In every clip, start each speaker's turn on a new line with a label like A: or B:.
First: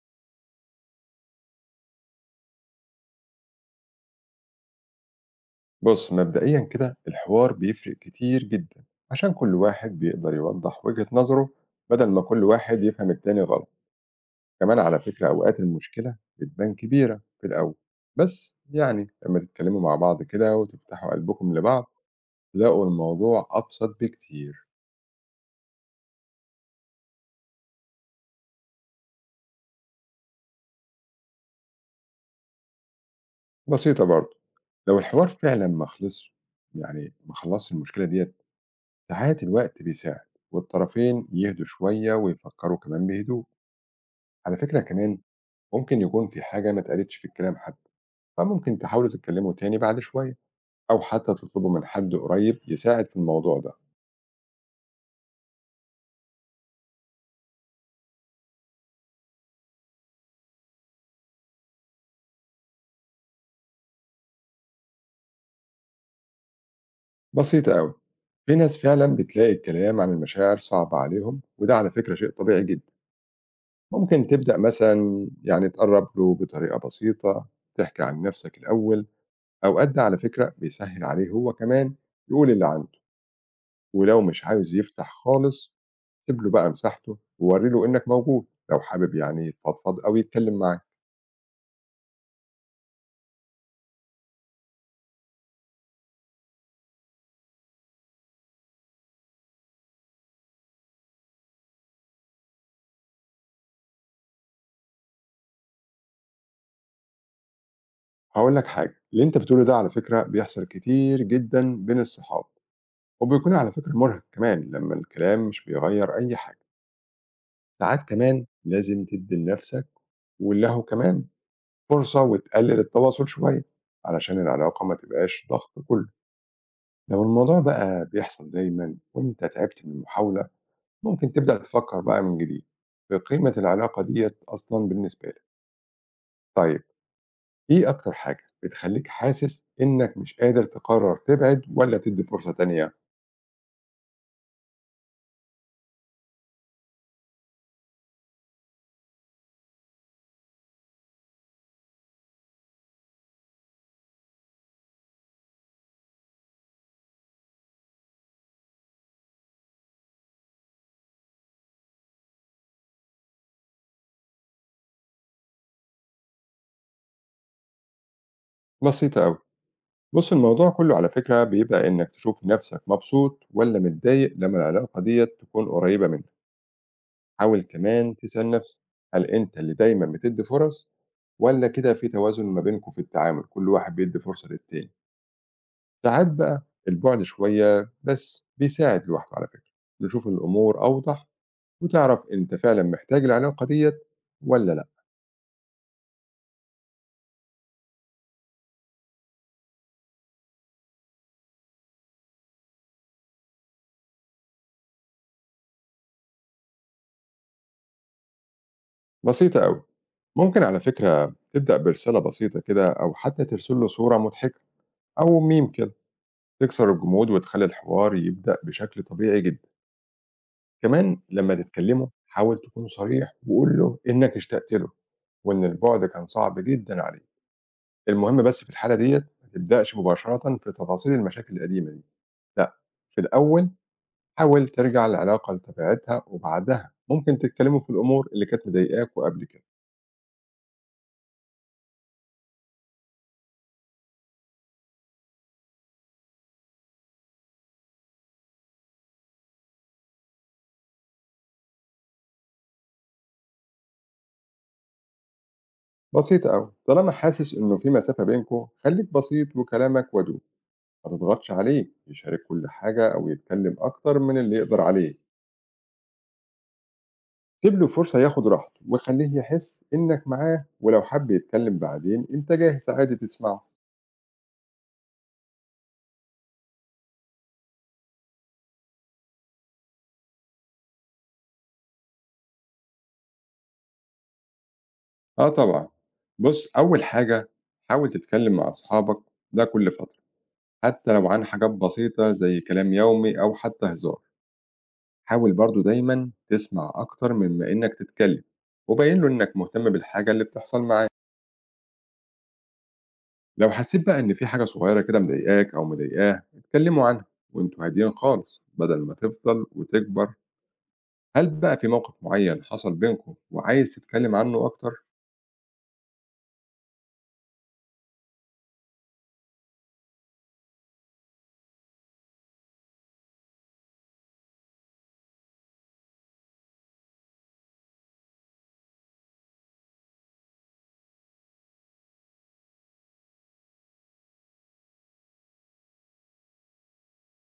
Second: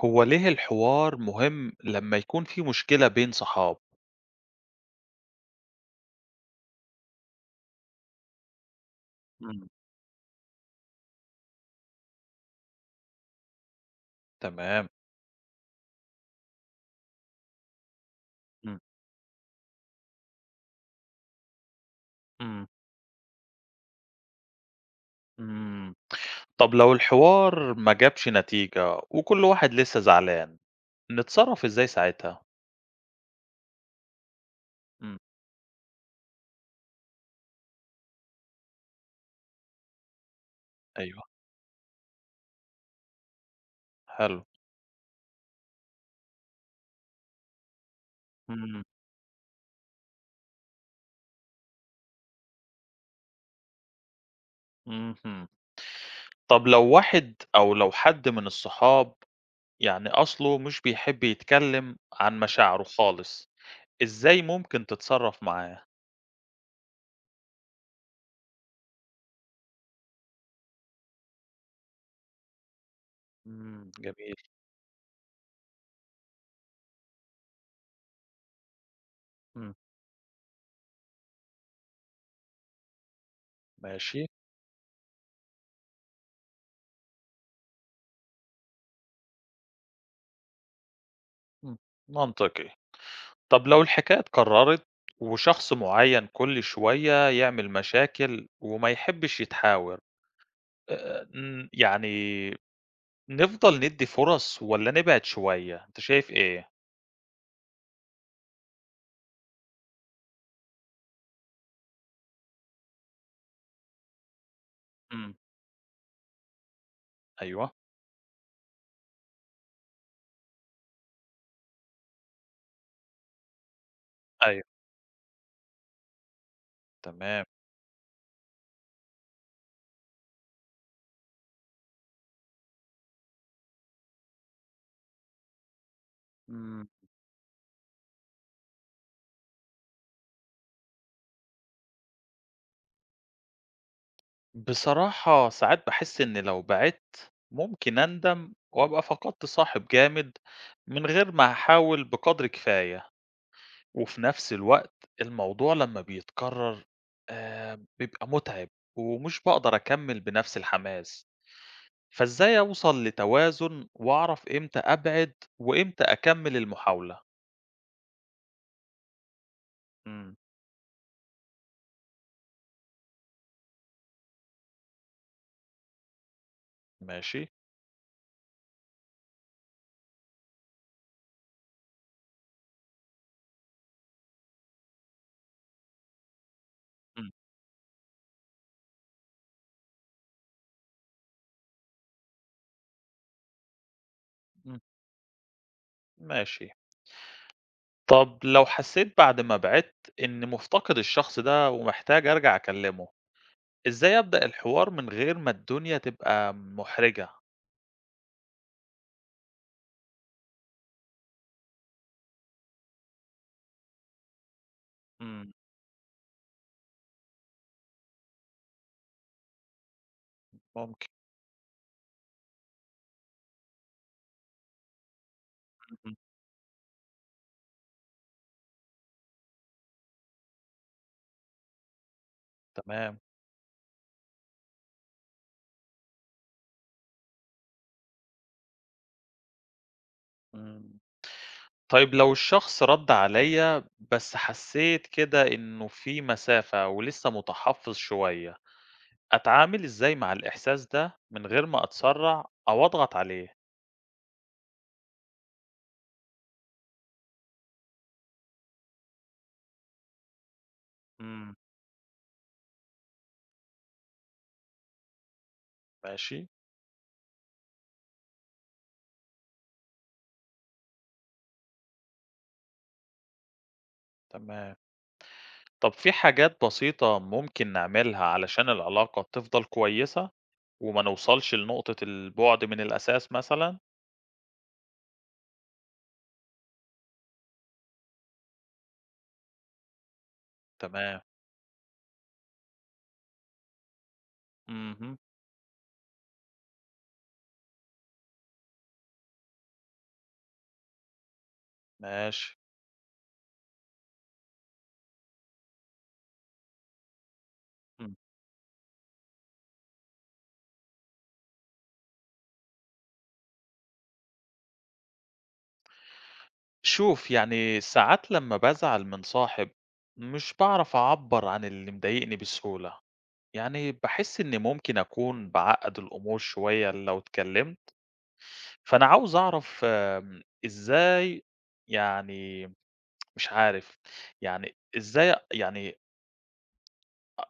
A: هو ليه الحوار مهم لما يكون في مشكلة بين صحاب؟
B: بص، مبدئيا كده الحوار بيفرق كتير جدا، عشان كل
A: إمم.
B: واحد بيقدر يوضح وجهة نظره بدل ما كل واحد يفهم التاني غلط. كمان
A: تمام.
B: على فكرة أوقات المشكلة بتبان كبيرة في الأول، بس
A: إمم،
B: يعني لما تتكلموا مع بعض كده وتفتحوا قلبكم لبعض
A: إمم،
B: تلاقوا الموضوع أبسط بكتير.
A: إمم. طب لو الحوار ما جابش نتيجة وكل واحد لسه زعلان، نتصرف إزاي ساعتها؟
B: بسيطة برضه، لو
A: إمم.
B: الحوار فعلا ما خلصش، يعني ما خلصش المشكلة ديت، ساعات الوقت بيساعد،
A: أيوه،
B: والطرفين يهدوا شوية ويفكروا كمان بهدوء.
A: حلو.
B: على فكرة كمان ممكن يكون في حاجة ما اتقالتش في الكلام حتى، فممكن
A: إمم،
B: تحاولوا تتكلموا تاني بعد شوية، أو حتى تطلبوا من حد قريب يساعد في الموضوع ده.
A: اهم. طب لو واحد أو لو حد من الصحاب يعني أصله مش بيحب يتكلم عن مشاعره خالص، إزاي ممكن تتصرف معاه؟
B: بسيطة أوي، في ناس فعلا بتلاقي الكلام عن المشاعر صعب عليهم، وده على فكرة شيء طبيعي جدا.
A: إمم،
B: ممكن
A: جميل،
B: تبدأ مثلا تقرب له بطريقة بسيطة، تحكي عن نفسك الأول.
A: إمم.
B: أوقات ده على فكرة بيسهل عليه هو كمان يقول اللي عنده. ولو
A: ماشي،
B: مش عاوز يفتح خالص، سيب له بقى مساحته، ووري له إنك موجود لو حابب يفضفض أو يتكلم معاك.
A: إمم. منطقي. طب لو الحكاية اتكررت وشخص معين كل شوية يعمل مشاكل وما يحبش يتحاور ن يعني نفضل ندّي فرص والّا نبعد شوية، أنت شايف إيه؟
B: هاقول لك حاجة، اللي أنت بتقوله ده على فكرة بيحصل كتير جدًا بين الصحاب، وبيكون على فكرة مرهق كمان لمّا
A: إمم،
B: الكلام مش بيغيّر أي حاجة.
A: أيوه،
B: ساعات كمان لازم تدّي لنفسك وله كمان فرصة، وتقلل التواصل شوية، علشان
A: أيوه،
B: العلاقة ما تبقاش ضغط كُلّه. لو
A: تمام،
B: الموضوع بقى بيحصل دايمًا وأنت تعبت من المحاولة، ممكن تبدأ تفكّر بقى من جديد في قيمة العلاقة ديّة أصلًا بالنسبة لك. طيب،
A: إمم،
B: إيه أكتر حاجة بتخلّيك حاسس إنّك مش قادر تقرّر تبعد والّا تدّي فرصة تانية؟
A: بصراحة ساعات باحس إن لو بعدت ممكن أندم وأبقى فقدت صاحب جامد من غير ما أحاول بقدر كفاية. وفي نفس الوقت الموضوع لمّا بيتكرر بيبقى مُتعِب ومش باقدر أكمّل بنفس الحماس، فإزاي أوصل لتوازن وأعرف إمتى أبعد وإمتى أكمّل المحاولة؟
B: بسيطة أوي. بُص،
A: إمم،
B: الموضوع كلّه على فكرة بيبقى إنّك تشوف نَفْسك مبسوط والّا متضايق لمّا العلاقة ديّة تكون قريّبة منك.
A: ماشي،
B: حاول كمان تسأل نَفْسك، هل أنت اللي دايمًا بتدّي فرص، والّا كده في توازن ما بينكم في التعامل، كل واحد بيدّي فرصة للتاني. ساعات بقى البُعد
A: إمم،
B: شوية بس بيساعد لوحده على فكرة، نشوف الأمور أوضح، وتعرف أنت فعلًا محتاج العلاقة ديّة والّا
A: إمم،
B: لأ.
A: ماشي. طَب لو حسّيت بعد ما بعدت إنّي مُفتقد الشخص ده ومحتاج أرجع أكلّمه، إزاي أبدأ الحوار من غير ما الدنيا تبقى مُحرجة؟
B: بسيطة أوي. ممكن على فكرة تبدأ برسالة بسيطة كده، أو حتى ترسل له صورة مضحكة أو
A: إمم،
B: ميم كده، تكسر الجمود وتخلي الحوار يبدأ بشكل طبيعي جدا.
A: ممكن،
B: كمان لما تتكلموا حاول تكون صريح وقول له إنك اشتقت له، وإن البعد
A: اهم،
B: كان صعب جدا عليه. المهم بس في الحالة ديت، ما تبدأش مباشرة في تفاصيل المشاكل القديمة دي، لا. في
A: تمام،
B: الأول حاول ترجع العلاقة لطبيعتها، وبعدها ممكن تتكلموا في الأمور اللي كانت مضايقاكوا قبل كده.
A: إمم. طيب لو الشخص رَد عليَّ بس حسيت كده إنه في مسافة ولسه متحفّظ شوية، أتعامل إزاي مع الإحساس ده من غير ما أتسرّع أو أضغط عليه؟
B: بسيطة أوي، طالما حاسس إنه في مسافة بينكم خليك بسيط وكلامك ودود، ما تضغطش
A: إمم،
B: عليه يشارك كل حاجة أو يتكلم أكتر من اللي يقدر عليه.
A: ماشي،
B: سيب له فرصة ياخد راحته، وخليه يحس إنك معاه، ولو حب يتكلم بعدين أنت جاهز عادي تسمعه.
A: تمام. طب في حاجات بسيطة ممكن نعملها علشان العلاقة تفضل كويسة وما نوصلش لنقطة البُعد من الأساس مثلًا؟
B: آه طبعًا. بص، أول حاجة حاول تتكلم مع أصحابك ده كل فترة، حتى
A: تمام،
B: لو عن حاجات بسيطة زي كلام يومي أو حتى هزار.
A: اهم،
B: حاول برضه دايمًا تسمع أكتر مما إنك تتكلم، وبين له إنك مهتم بالحاجة اللي بتحصل معاه.
A: ماشي.
B: لو حسيت بقى إن في حاجة صغيرة كده مضايقاك أو مضايقاه اتكلموا عنها وانتوا هاديين خالص، بدل ما تفضل وتكبر. هل بقى في موقف معين حصل بينكم وعايز تتكلم عنه أكتر؟
A: شوف يعني ساعات لما بازعل من صاحب مش بعرف أعبر عن اللي مضايقني بسهولة، يعني بحس إني ممكن أكون بعقد الأمور شوية لو اتكلمت، فأنا عاوز أعرف إزاي، يعني مش عارف، يعني إزاي، يعني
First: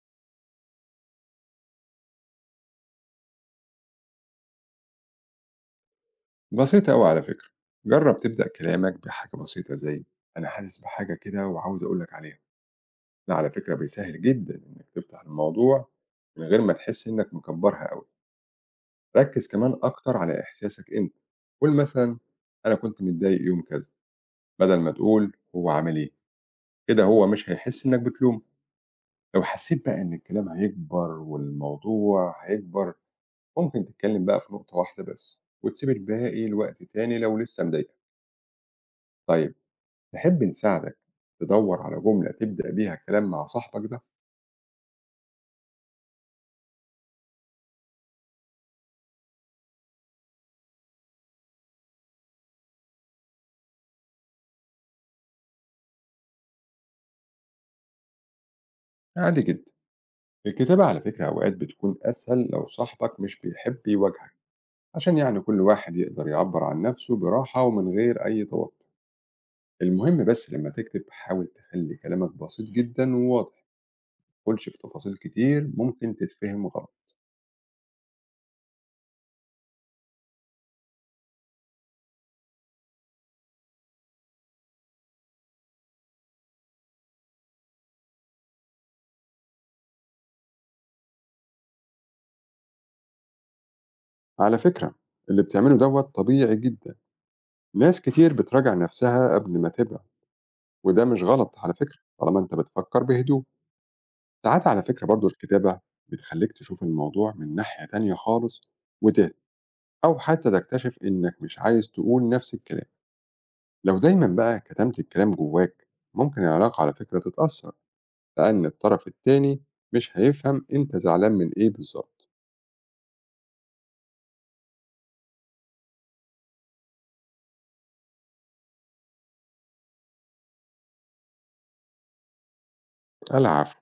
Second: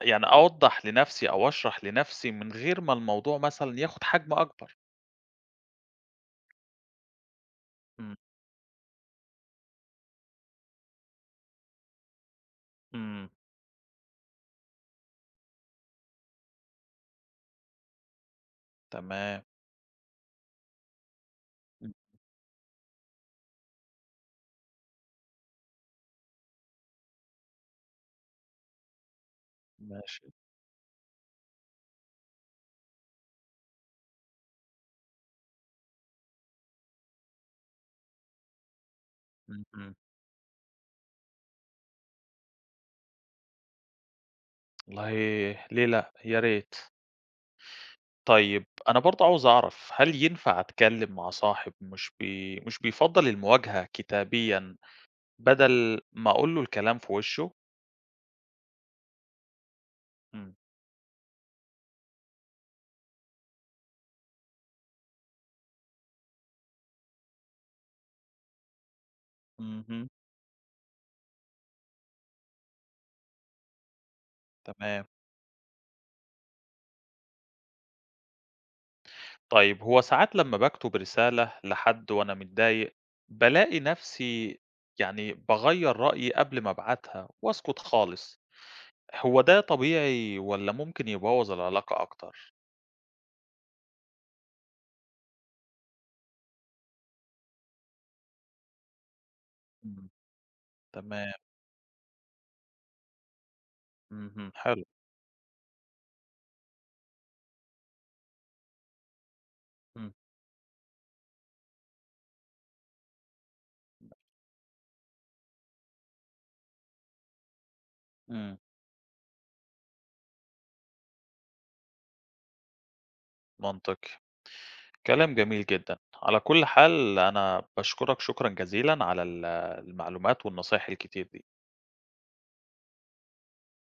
A: يعني أوضح لنفسي أو أشرح لنفسي من غير ما الموضوع مثلا ياخد حجم أكبر.
B: بسيطة أوي على فكرة.
A: مم.
B: جرب تبدأ كلامك بحاجة بسيطة زي: أنا حاسس بحاجة كده وعاوز أقولك عليها.
A: مم.
B: ده على فكرة بيسهل جدا إنك تفتح الموضوع من غير ما تحس إنك مكبرها أوي.
A: تمام.
B: ركز كمان أكتر على إحساسك أنت، قول
A: مم.
B: مثلا: أنا كنت متضايق يوم كذا، بدل ما تقول هو عامل إيه، كده هو مش هيحس إنك بتلومه. لو حسيت بقى إن
A: ماشي.
B: الكلام هيكبر والموضوع هيكبر، ممكن تتكلم بقى في نقطة واحدة بس، وتسيب الباقي لوقت تاني لو لسه مضايقك. طيب،
A: مم. مم.
B: تحب نساعدك تدور على جملة تبدأ بيها الكلام مع صاحبك ده؟
A: والله، ليه لأ، يا ريت. طيب أنا برضه عاوز أعرف هل ينفع أتكلم مع صاحب مش بيفضّل المواجهة كتابيًا بدل ما أقول له الكلام في وشه؟
B: عادي جدا.
A: إمم،
B: الكتابة على فكرة أوقات بتكون أسهل لو صاحبك مش بيحب يواجهك، عشان كل واحد يقدر يعبر عن نفسه براحة ومن غير أي توتر.
A: اهم،
B: المهم بس لما تكتب حاول تخلي كلامك بسيط جدا وواضح. تدخلش في
A: تمام.
B: تفاصيل كتير ممكن تتفهم غلط.
A: طيب هو ساعات لمّا باكتب رسالة لحد وأنا متضايق، بالاقي نفسي يعني باغيّر رأيي قبل ما أبعتها وأسكت خالص، هو ده طبيعي والّا ممكن يبوّظ العلاقة أكتر؟
B: على فكرة اللي بتعمله دوت طبيعي جدا، ناس كتير بتراجع نفسها قبل ما تبدأ،
A: إمم،
B: وده مش
A: تمام،
B: غلط على فكرة طالما انت بتفكر بهدوء.
A: اهم،
B: ساعات على
A: حلو،
B: فكرة برضو الكتابة بتخليك تشوف الموضوع من ناحية تانية خالص وتهدى،
A: إمم،
B: أو حتى تكتشف إنك مش عايز تقول نفس الكلام. لو دايما بقى كتمت الكلام جواك، ممكن العلاقة على فكرة تتأثر،
A: إمم.
B: لأن الطرف التاني مش هيفهم أنت زعلان من إيه بالظبط.
A: منطقي. كلام جميل جدًا. على كل حال أنا باشكرك شكرًا جزيلًا على المعلومات والنصايح الكتير دي.
B: العفو.